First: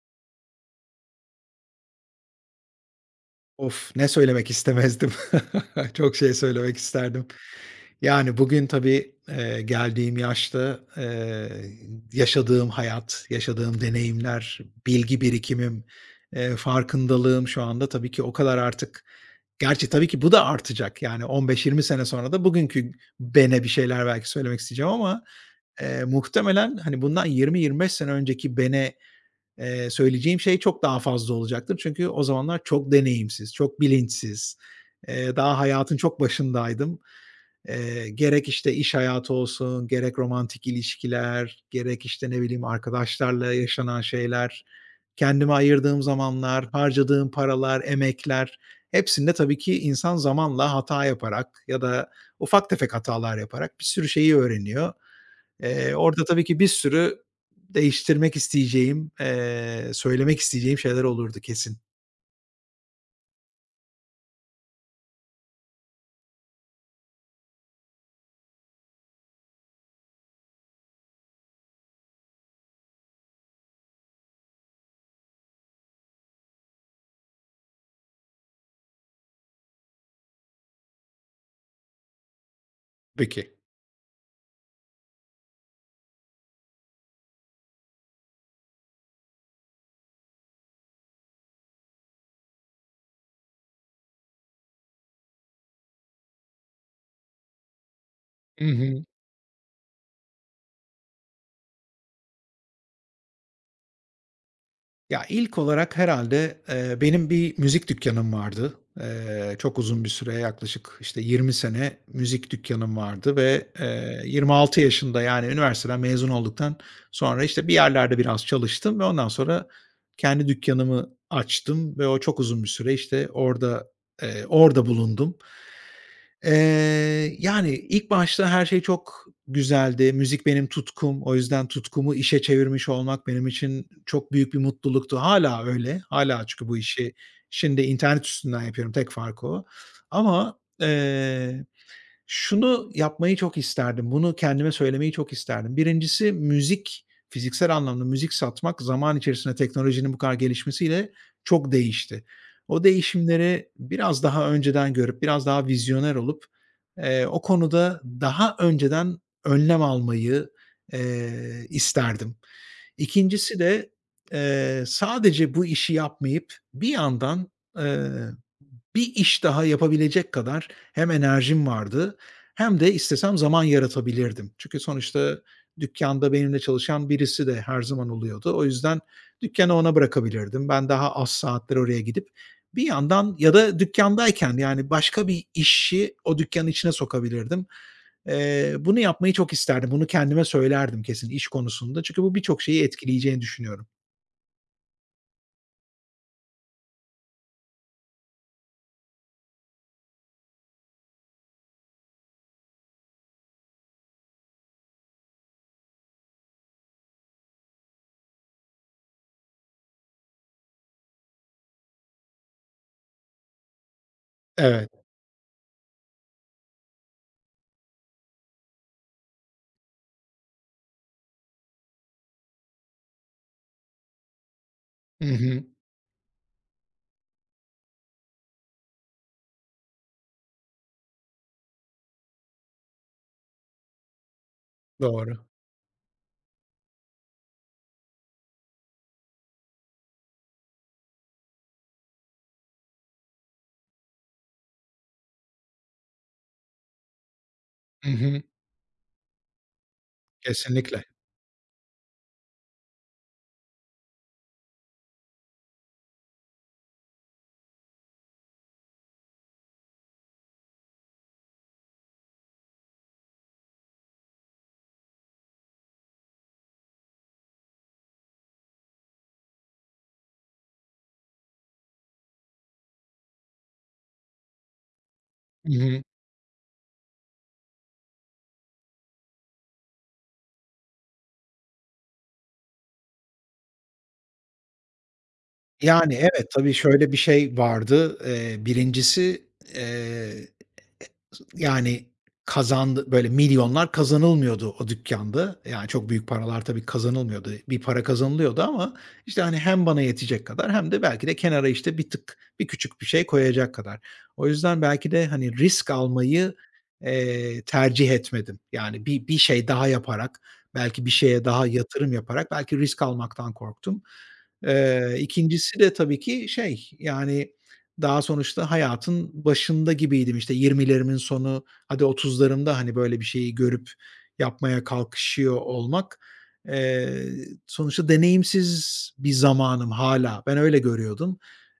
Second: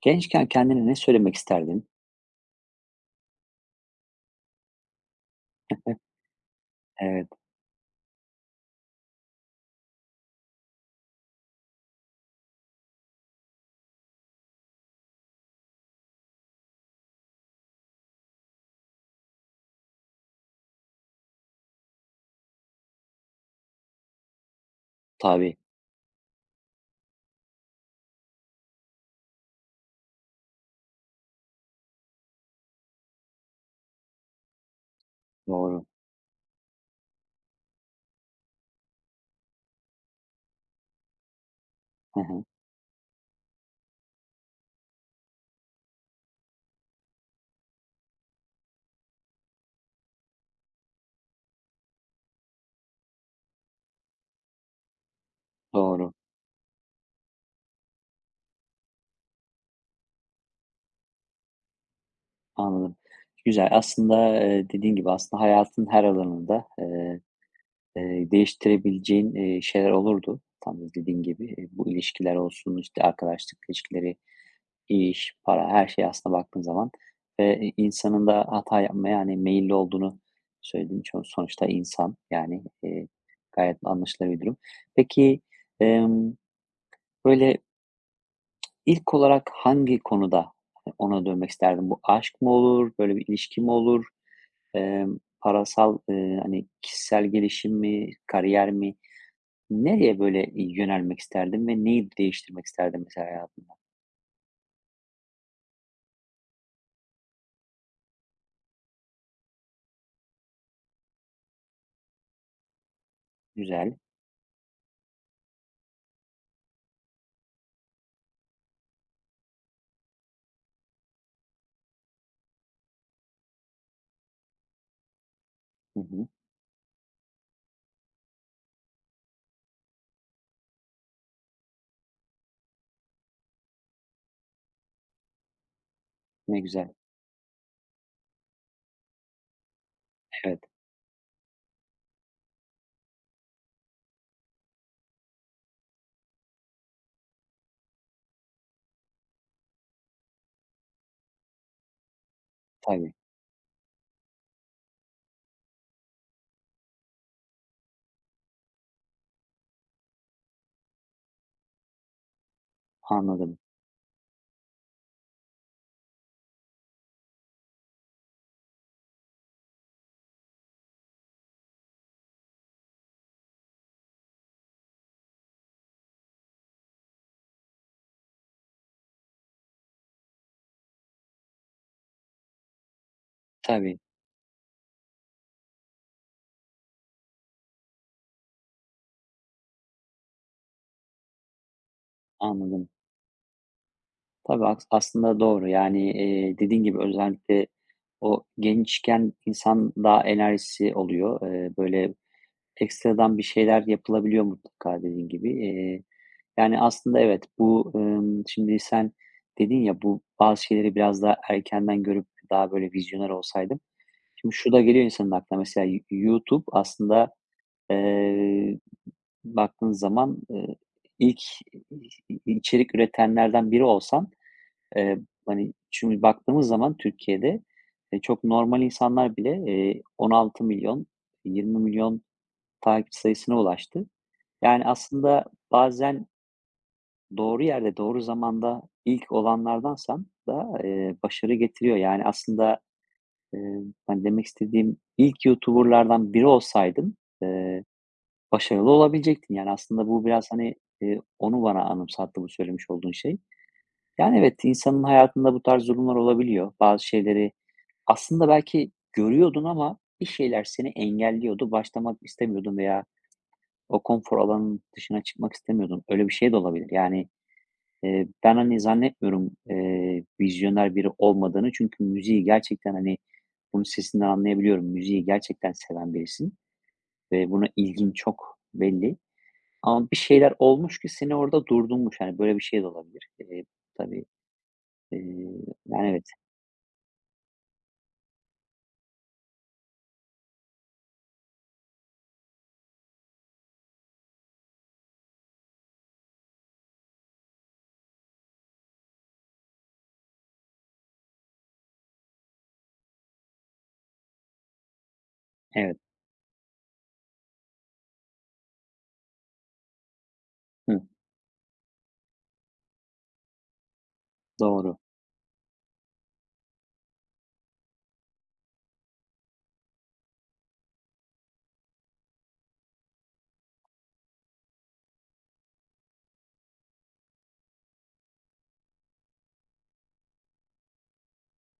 Gençken kendine ne söylemek isterdin? Of, ne söylemek istemezdim. Çok şey söylemek isterdim. Evet, Yani bugün tabii, geldiğim yaşta, yaşadığım hayat, yaşadığım deneyimler, bilgi birikimim, farkındalığım şu anda tabii ki o kadar artık. Gerçi tabii ki bu da artacak. Yani 15-20 sene sonra da bugünkü bene bir şeyler belki söylemek isteyeceğim ama, tabii, muhtemelen, hani, bundan 20-25 sene önceki bene söyleyeceğim şey çok daha fazla olacaktır. Çünkü o zamanlar çok deneyimsiz, çok bilinçsiz, daha doğru. hayatın çok başındaydım. Gerek, işte, iş hayatı olsun, gerek romantik ilişkiler, gerek, Hı işte, ne hı, bileyim, arkadaşlarla yaşanan şeyler, kendime ayırdığım zamanlar, harcadığım paralar, emekler, hepsinde tabii ki insan zamanla hata yaparak ya da ufak tefek hatalar yaparak bir sürü şeyi öğreniyor. Doğru, Orada tabii ki bir sürü değiştirmek isteyeceğim, söylemek isteyeceğim şeyler olurdu kesin. anladım. Güzel. Aslında, dediğin gibi aslında hayatın her alanında, değiştirebileceğin, şeyler olurdu. Tam da dediğin gibi, bu ilişkiler olsun, işte, arkadaşlık ilişkileri, iş, para, her şey aslında baktığın zaman ve insanın da hata yapmaya, yani meyilli olduğunu söyledin. Sonuçta insan, yani, Tabii. gayet anlaşılır bir durum. Peki, emm, böyle İlk olarak hangi konuda hani, ona dönmek isterdim? Bu aşk mı olur, böyle bir ilişki mi olur, parasal, hani, kişisel gelişim mi, Hı kariyer mi? hı. Nereye böyle yönelmek isterdim ve neyi değiştirmek isterdim mesela hayatında? Ya, ilk olarak herhâlde, benim bir müzik dükkânım vardı. Çok uzun bir süre yaklaşık, işte, 20 sene müzik dükkânım vardı ve, Güzel. 26 yaşında, yani, üniversiteden mezun olduktan sonra, işte, bir yerlerde biraz çalıştım ve ondan sonra kendi dükkânımı açtım ve o çok uzun bir süre, işte, orada, orada bulundum. Hı hı. Yani, ilk başta her şey çok güzeldi. Müzik benim tutkum. O yüzden tutkumu işe çevirmiş olmak benim için çok büyük bir mutluluktu. Hâlâ öyle. Hâlâ Ne çünkü bu güzel. işi şimdi internet üstünden yapıyorum. Tek farkı o. Ama, Evet, şunu yapmayı çok isterdim, bunu kendime söylemeyi çok isterdim. Birincisi müzik, fiziksel anlamda müzik satmak zaman içerisinde teknolojinin bu kadar gelişmesiyle çok değişti. O tabii. değişimleri biraz daha önceden görüp, biraz daha vizyoner olup, o konuda daha önceden önlem almayı, eee, isterdim. Anladım. İkincisi de, sadece bu işi yapmayıp bir yandan, eee bir iş daha yapabilecek kadar hem enerjim vardı hem de istesem zaman yaratabilirdim. Çünkü sonuçta dükkanda benimle çalışan birisi de her zaman oluyordu. O yüzden dükkânı ona bırakabilirdim. Ben daha az saatler oraya gidip bir yandan ya da Tabii, dükkandayken yani, başka bir işi o dükkânın içine sokabilirdim. Bunu yapmayı çok isterdim. Bunu kendime söylerdim kesin iş konusunda. Çünkü bu birçok şeyi anladım. etkileyeceğini düşünüyorum. Tabii, aslında doğru. Yani, dediğin gibi özellikle o gençken insan daha enerjisi oluyor. Böyle ekstradan bir şeyler yapılabiliyor mutlaka dediğin gibi. Yani, aslında evet, bu, şimdi sen dedin ya, bu bazı şeyleri biraz daha erkenden görüp daha böyle vizyoner olsaydım. Şimdi şu da Evet. geliyor insanın aklına mesela YouTube aslında, eee, baktığın zaman, ilk içerik üretenlerden biri olsan, eee, Hı hı. hani, şimdi baktığımız zaman Türkiye'de, çok normal insanlar bile, on altı milyon 16.000.000, milyon takip sayısına ulaştı. Yani, Doğru. aslında bazen doğru yerde, doğru zamanda ilk olanlardansan da, başarı getiriyor. Yani, aslında, eee, hani, demek istediğim ilk youtuber'lardan biri olsaydın, Hı hı. başarılı olabilecektin. Yani, aslında bu biraz, hani, Kesinlikle. Onu bana anımsattı bu söylemiş olduğun şey. Yani, evet, insanın hayatında bu tarz durumlar olabiliyor. Bazı şeyleri aslında belki görüyordun ama bir şeyler seni engelliyordu. Başlamak istemiyordun veya o konfor alanının dışına çıkmak istemiyordun. Öyle bir şey de olabilir. Yani, ben, hani, zannetmiyorum, vizyoner biri olmadığını çünkü müziği gerçekten, hani, bunun sesinden anlayabiliyorum. Müziği Hı gerçekten hı. seven birisin ve buna ilgin çok belli ama bir şeyler olmuş ki seni orada durdurmuş. Yani böyle bir şey de olabilir. Tabii, eee, yani, Yani, evet. evet, tabii şöyle bir şey vardı. 1'incisi, eee yani böyle milyonlar kazanılmıyordu o dükkânda. Yani çok büyük paralar tabii kazanılmıyordu. Bir para kazanılıyordu ama, işte, hani, hem bana yetecek kadar hem de belki de kenara, işte, bir tık, bir küçük bir şey koyacak kadar. O yüzden belki de, hani, risk Evet. almayı, tercih etmedim. Yani bir şey daha yaparak, Hı, belki bir şeye daha yatırım yaparak belki risk almaktan korktum. doğru. 2'ncisi de tabii ki şey, yani daha sonuçta hayatın başında gibiydim, işte, 20'lerimin sonu, hadi 30'larımda, hani, böyle bir şeyi görüp yapmaya kalkışıyor olmak, eee, sonuçta deneyimsiz bir zamanım. Hala ben öyle görüyordum.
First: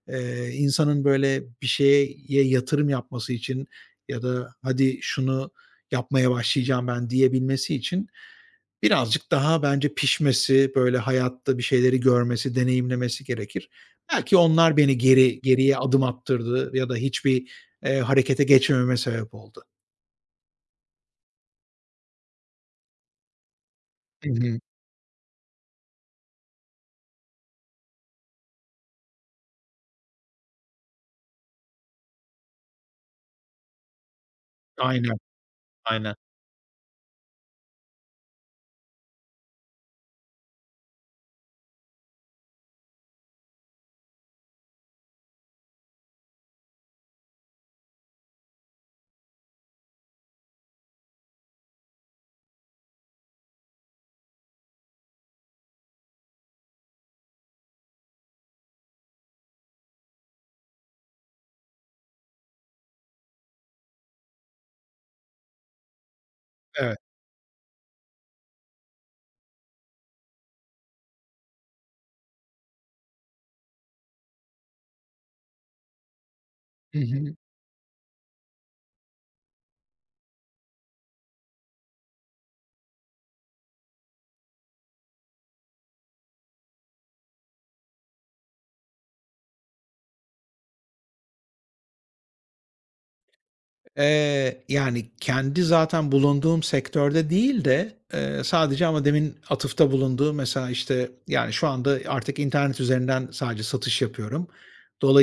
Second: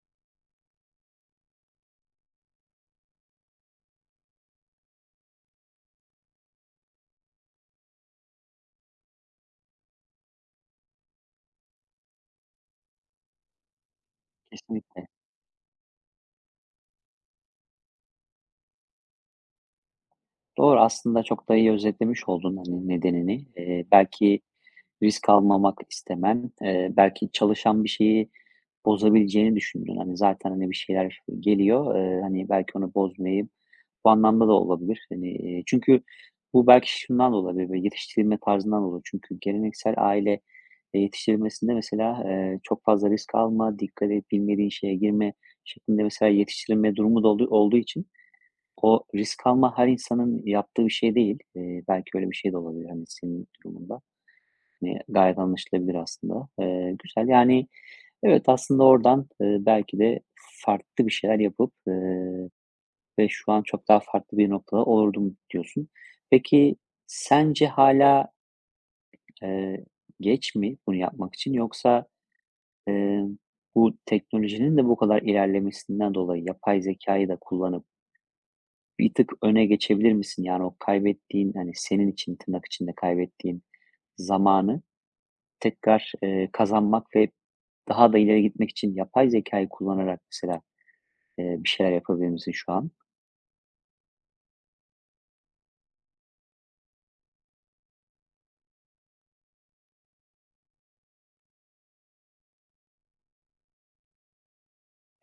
İnsanın böyle bir şeye yatırım yapması için ya da hadi şunu yapmaya başlayacağım ben diyebilmesi için, birazcık daha bence pişmesi, böyle hayatta bir şeyleri görmesi, deneyimlemesi gerekir. Belki onlar beni Kesinlikle. Geriye adım attırdı ya da hiçbir harekete geçmememe sebep oldu. Doğru, aslında çok da iyi özetlemiş oldun, hani, nedenini. Eee, Hı belki hı. risk almamak istemem belki çalışan bir şeyi bozabileceğini düşündün. Hani, zaten, hani, bir şeyler geliyor, hani, belki onu bozmayı bu anlamda da olabilir. Aynen, Hani, çünkü aynen. bu belki şundan da olabilir, böyle yetiştirilme tarzından olur. Çünkü geleneksel aile, yetiştirilmesinde mesela, çok fazla risk alma, dikkat et, bilmediğin şeye girme şeklinde mesela yetiştirilme durumu da olduğu için o risk alma her insanın yaptığı bir şey değil. Belki öyle bir şey de olabilir, hani, senin durumunda. Hani, gayet anlaşılabilir aslında. Güzel. Yani, evet, aslında oradan, belki de farklı bir şeyler yapıp, ve şu an çok daha farklı bir noktada olurdum diyorsun. Peki Evet. sence hala eee, geç mi bunu yapmak için yoksa, eee, bu teknolojinin de bu kadar ilerlemesinden dolayı yapay Hı zekayı hı. da kullanıp bir tık öne geçebilir misin? Yani o kaybettiğin, hani, senin için tırnak içinde kaybettiğin zamanı tekrar, kazanmak ve daha da ileri gitmek için yapay zekayı kullanarak mesela, bir şeyler yapabilir misin şu an? Yani, kendi zaten bulunduğum sektörde değil de, sadece ama demin atıfta bulunduğum mesela, işte, yani, şu anda artık internet üzerinden sadece satış yapıyorum.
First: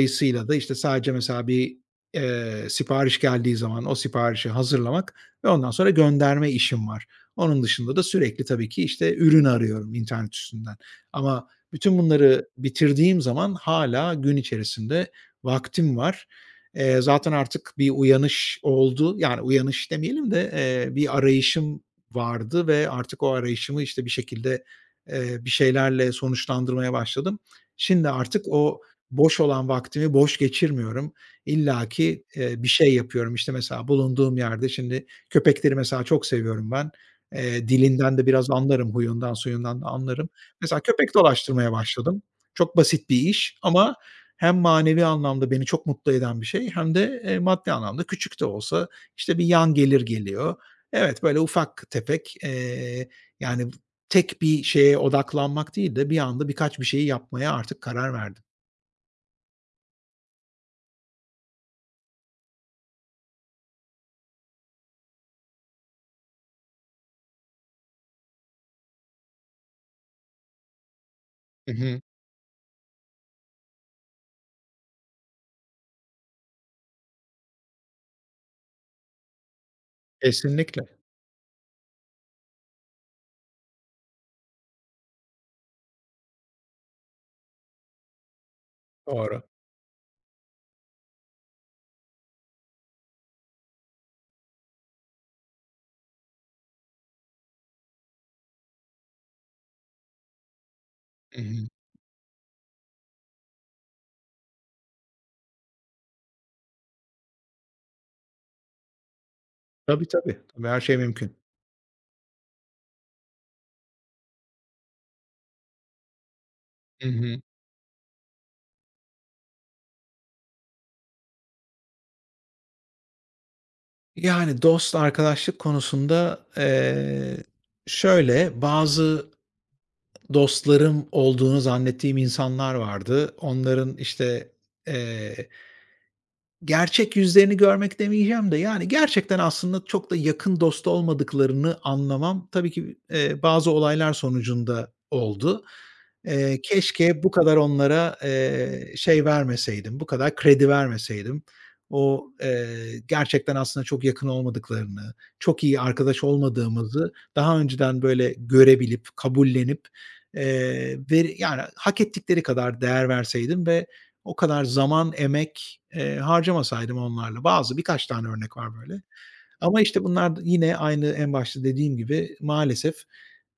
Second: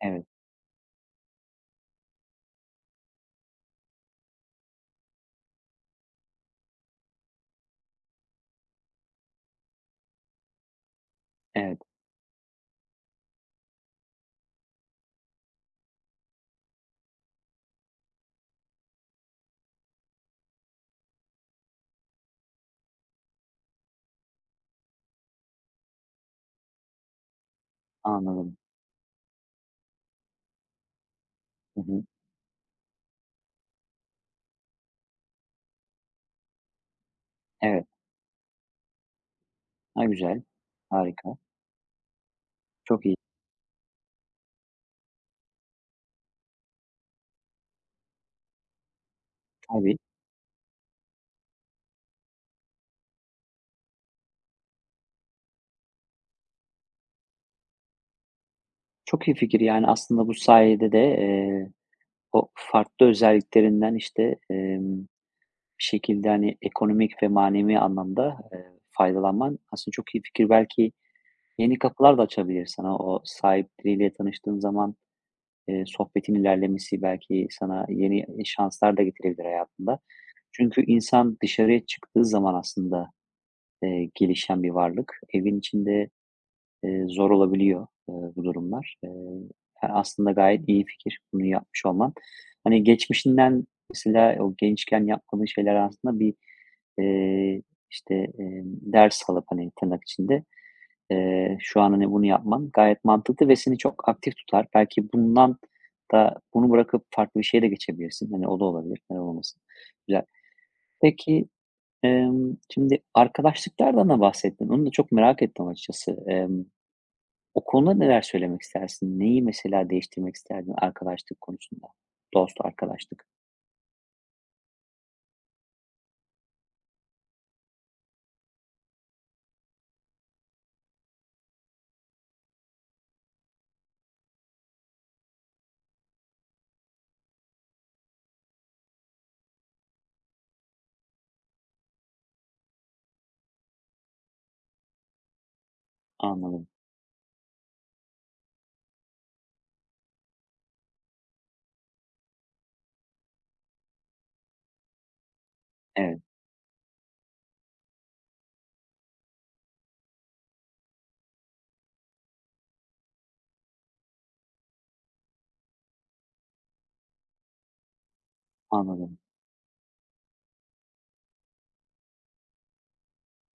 Evet, da, işte, sadece mesela bir, sipariş geldiği zaman o siparişi hazırlamak ve ondan sonra gönderme işim var. Onun dışında da sürekli tabii ki, işte, ürün arıyorum internet üstünden ama evet. bütün bunları bitirdiğim zaman hala gün içerisinde vaktim var. Zaten artık bir uyanış oldu. Yani uyanış demeyelim de, bir arayışım vardı ve artık o arayışımı, işte, bir şekilde, bir şeylerle sonuçlandırmaya başladım. Şimdi artık Anladım. o boş olan vaktimi boş geçirmiyorum. Hı hı. İllaki, bir şey yapıyorum. İşte, mesela bulunduğum yerde şimdi köpekleri mesela çok seviyorum ben. Evet. Dilinden de biraz anlarım, huyundan suyundan da A, anlarım. güzel. Mesela köpek Harika. dolaştırmaya başladım. Çok Çok basit iyi. bir iş ama hem manevi anlamda beni çok mutlu eden bir şey hem de, maddi anlamda küçük de olsa, işte, bir yan Tabii. gelir geliyor. Evet, böyle ufak tefek, yani, tek bir şeye odaklanmak değil de bir anda birkaç bir şeyi yapmaya artık karar verdim. Çok iyi fikir. Yani, aslında bu sayede de, o farklı özelliklerinden, işte, bir şekilde, hani, ekonomik ve manevi anlamda, faydalanman aslında çok iyi fikir. Belki Hı yeni hı. kapılar da açabilir sana. O sahipleriyle tanıştığın zaman, sohbetin ilerlemesi belki sana yeni, şanslar da getirebilir hayatında. Çünkü Kesinlikle, insan dışarıya çıktığı zaman aslında, gelişen bir varlık. Evin içinde zor olabiliyor, bu durumlar. Eee, doğru. he aslında gayet iyi fikir bunu yapmış olman. Hani, geçmişinden mesela o gençken yapmadığın şeyler aslında bir, eee, işte, ders alıp, hani, tırnak içinde, Hı hı. şu an, hani, bunu yapman gayet mantıklı ve seni çok aktif tutar. Belki bundan da bunu bırakıp farklı bir şeye de geçebilirsin. Hani, o da olabilir. Neden olmasın? Tabii, Güzel. tabii. Tabii, her şey mümkün. Peki, şimdi arkadaşlıklardan da bahsettin. Onu da çok merak ettim açıkçası. Emm Hı hı. o konuda neler söylemek istersin? Neyi mesela değiştirmek isterdin arkadaşlık konusunda? Dost arkadaşlık. Yani, dost, arkadaşlık konusunda, şöyle bazı dostlarım olduğunu zannettiğim insanlar vardı. Onların, işte, eee, gerçek yüzlerini görmek demeyeceğim de, yani, gerçekten aslında çok da yakın dost olmadıklarını anlamam tabii ki, bazı olaylar sonucunda oldu. Anladım. Keşke bu kadar onlara, şey vermeseydim, bu kadar kredi vermeseydim. O, gerçekten aslında çok yakın olmadıklarını, çok iyi Evet, arkadaş olmadığımızı daha önceden böyle görebilip, kabullenip, veri yani, hak ettikleri kadar değer verseydim ve o kadar zaman, emek harcamasaydım onlarla. Bazı birkaç tane örnek var böyle. anladım. Ama, işte, bunlar da yine aynı en başta dediğim gibi maalesef,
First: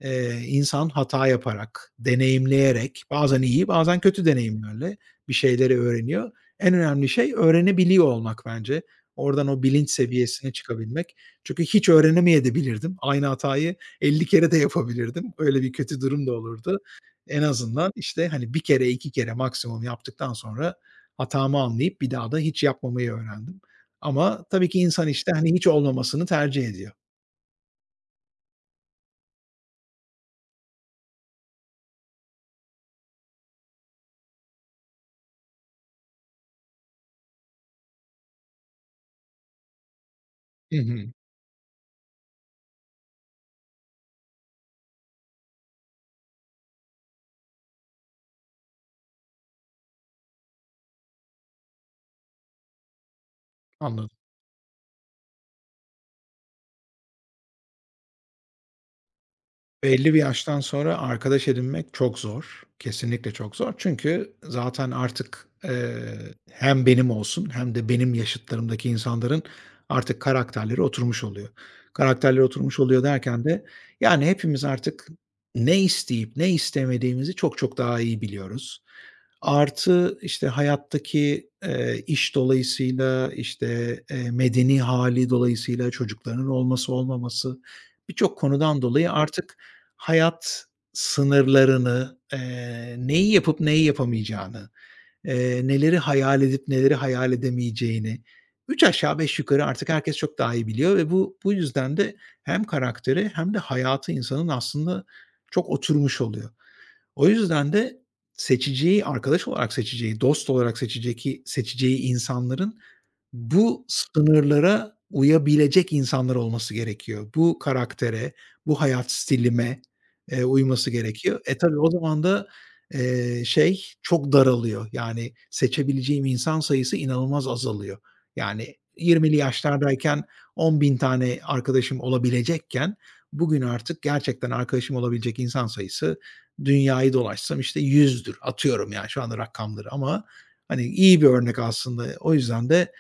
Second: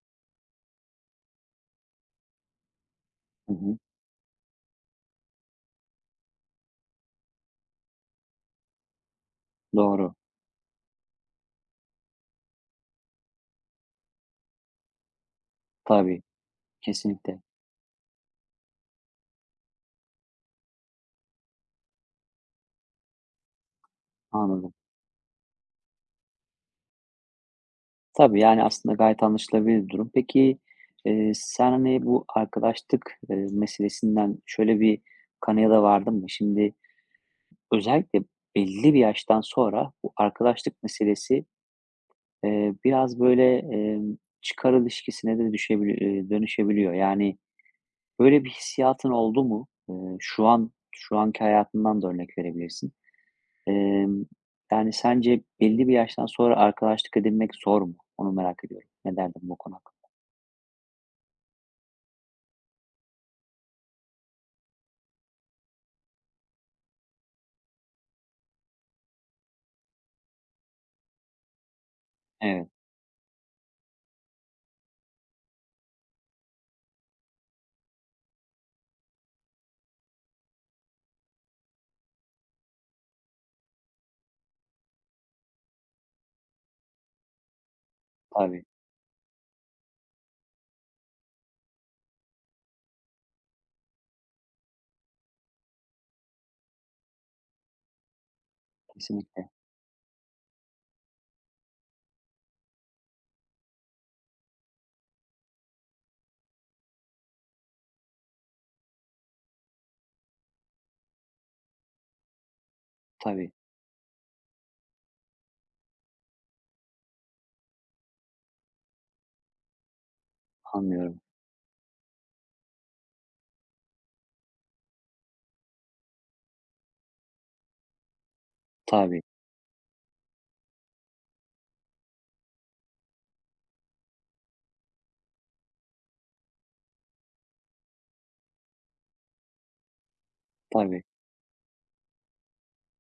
İnsan hata yaparak, deneyimleyerek, bazen Hı iyi, hı. bazen kötü deneyimlerle bir şeyleri öğreniyor. En önemli şey öğrenebiliyor olmak bence. Oradan o bilinç Doğru. seviyesine çıkabilmek. Çünkü hiç öğrenemeyebilirdim. Aynı hatayı 50 kere de yapabilirdim. Öyle bir kötü Tabii, durum da olurdu. kesinlikle. En azından, işte, hani, bir kere, 2 kere maksimum yaptıktan sonra hatamı anlayıp bir daha da hiç yapmamayı öğrendim. Ama tabii Anladım. ki insan, işte, hani, hiç olmamasını tercih ediyor. Tabii, yani, aslında gayet anlaşılabilir bir durum. Peki, sen, hani, bu arkadaşlık, meselesinden şöyle bir kanıya da vardın mı? Şimdi özellikle belli bir yaştan sonra bu Hı arkadaşlık hı. meselesi, biraz böyle, çıkar ilişkisine de dönüşebiliyor. Yani, böyle bir hissiyatın oldu mu? Şu anki hayatından da örnek verebilirsin. Anladım. Emm, yani, sence belli bir yaştan sonra arkadaşlık edinmek zor mu? Onu merak ediyorum. Ne derdin bu konu hakkında? Belli bir yaştan sonra arkadaş edinmek çok zor. Kesinlikle çok zor. Çünkü zaten artık, hem benim olsun hem de benim yaşıtlarımdaki insanların artık karakterleri oturmuş oluyor. Karakterleri Evet, oturmuş oluyor derken de, yani, hepimiz artık ne isteyip ne istemediğimizi çok çok daha iyi biliyoruz. Artı, işte, hayattaki, iş dolayısıyla, işte, medeni hali dolayısıyla çocukların olması olmaması birçok tabii, konudan dolayı artık hayat sınırlarını, neyi yapıp neyi yapamayacağını, neleri hayal edip neleri hayal edemeyeceğini 3 aşağı 5 kesinlikle. yukarı artık herkes çok daha iyi biliyor ve bu yüzden de hem karakteri hem de hayatı insanın aslında çok oturmuş oluyor. O yüzden de seçeceği, arkadaş olarak seçeceği, dost olarak seçeceği insanların Tabii, bu sınırlara uyabilecek insanlar olması gerekiyor. Bu karaktere, bu hayat stilime, uyması anlıyorum. gerekiyor. E, tabii o zaman da, şey çok daralıyor. Yani seçebileceğim insan sayısı inanılmaz azalıyor. Yani Tabii, 20'li yaşlardayken 10.000 tane arkadaşım olabilecekken bugün artık gerçekten arkadaşım olabilecek insan sayısı, dünyayı dolaşsam işte yüzdür, atıyorum yani şu anda rakamları, ama hani tabii. iyi bir örnek aslında. O yüzden de,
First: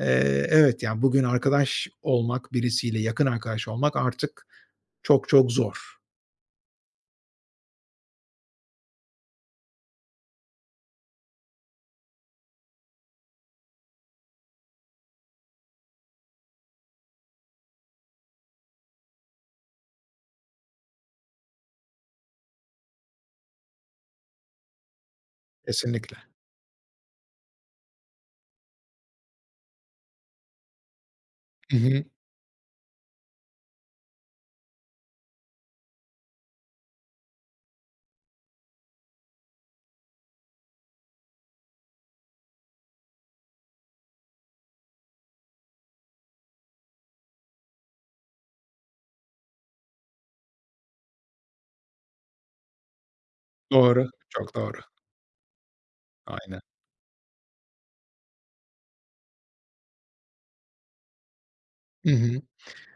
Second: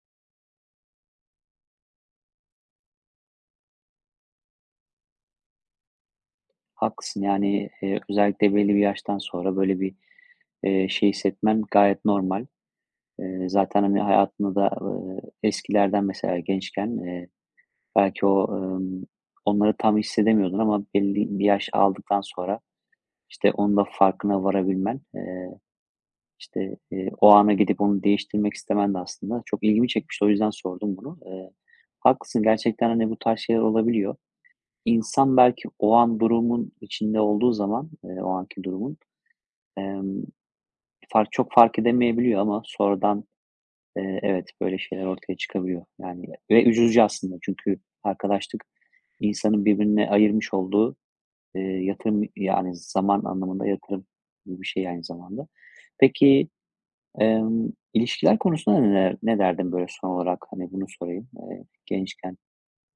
evet, yani bugün arkadaş olmak, birisiyle yakın arkadaş olmak artık çok çok zor. Haklısın, yani, özellikle belli bir yaştan sonra böyle bir, şey hissetmen gayet normal. Zaten, hani, hayatında da, eskilerden mesela gençken, belki o, onları tam hissedemiyordun ama belli bir yaş aldıktan sonra, işte, onun da farkına varabilmen, Kesinlikle. işte, o ana gidip onu değiştirmek istemen de aslında çok ilgimi çekmişti. O yüzden sordum bunu. Eee, Hı hı. haklısın gerçekten, hani, bu tarz şeyler olabiliyor. İnsan belki o an durumun içinde olduğu zaman, o anki durumun, emm, çok fark edemeyebiliyor ama sonradan, evet, böyle şeyler ortaya çıkabiliyor. Yani ve ucuzca aslında çünkü arkadaşlık insanın birbirine ayırmış olduğu, yatırım, yani zaman anlamında Doğru, yatırım çok gibi bir doğru. şey aynı zamanda. Peki, Aynen. İlişkiler konusunda ne derdin böyle son olarak? Hani bunu sorayım, Hı gençken hı.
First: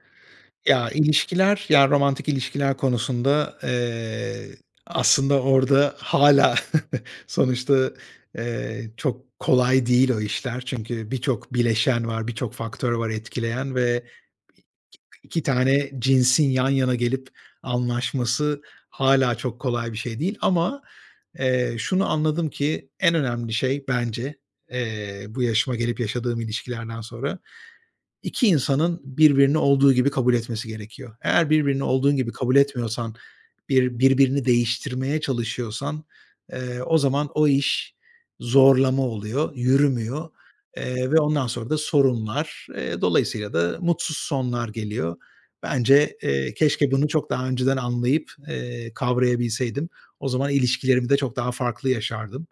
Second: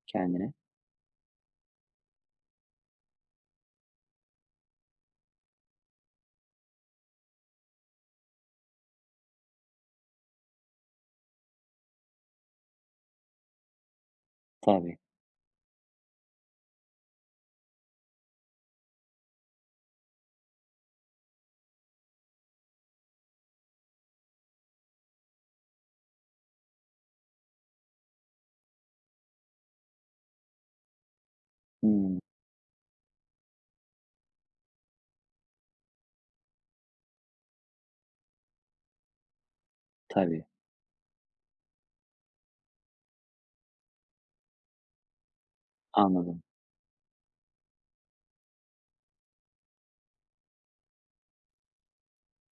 kendine. Ya, ilişkiler, ya, romantik ilişkiler konusunda, aslında orada hala sonuçta, çok kolay değil o işler. Çünkü birçok bileşen var, birçok faktör var etkileyen ve Tabii. 2 tane cinsin yan yana gelip anlaşması hala çok kolay bir şey değil ama, şunu anladım ki en önemli şey bence, bu yaşıma gelip yaşadığım ilişkilerden sonra 2 insanın birbirini olduğu gibi kabul etmesi gerekiyor. Eğer birbirini olduğun Hımm. gibi kabul etmiyorsan, birbirini değiştirmeye çalışıyorsan, o zaman o iş zorlama oluyor, yürümüyor, Tabii. Ve ondan sonra da sorunlar, dolayısıyla da mutsuz sonlar geliyor. Bence, Anladım, keşke bunu çok daha önceden anlayıp, kavrayabilseydim. O zaman ilişkilerimi de çok daha farklı yaşardım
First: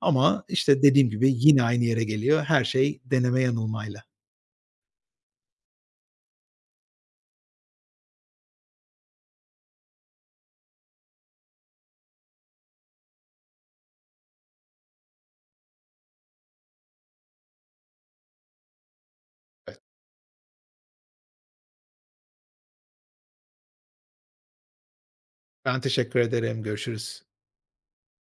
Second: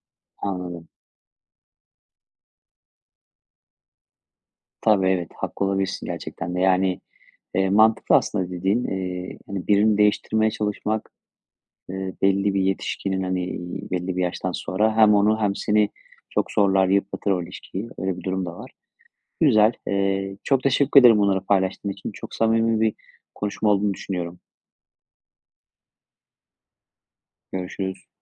ama, işte, anladım. dediğim gibi yine aynı yere geliyor her şey deneme yanılmayla. Tabii, evet, haklı olabilirsin gerçekten de. Yani, mantıklı aslında dediğin. Hani birini değiştirmeye çalışmak belli bir yetişkinin, hani, belli bir yaştan sonra hem onu hem seni çok zorlar, yıpratır o ilişkiyi. Öyle bir durum da var. Güzel. Çok teşekkür ederim bunları paylaştığın için. Çok samimi bir konuşma olduğunu düşünüyorum. Ben teşekkür ederim. Görüşürüz. Görüşürüz.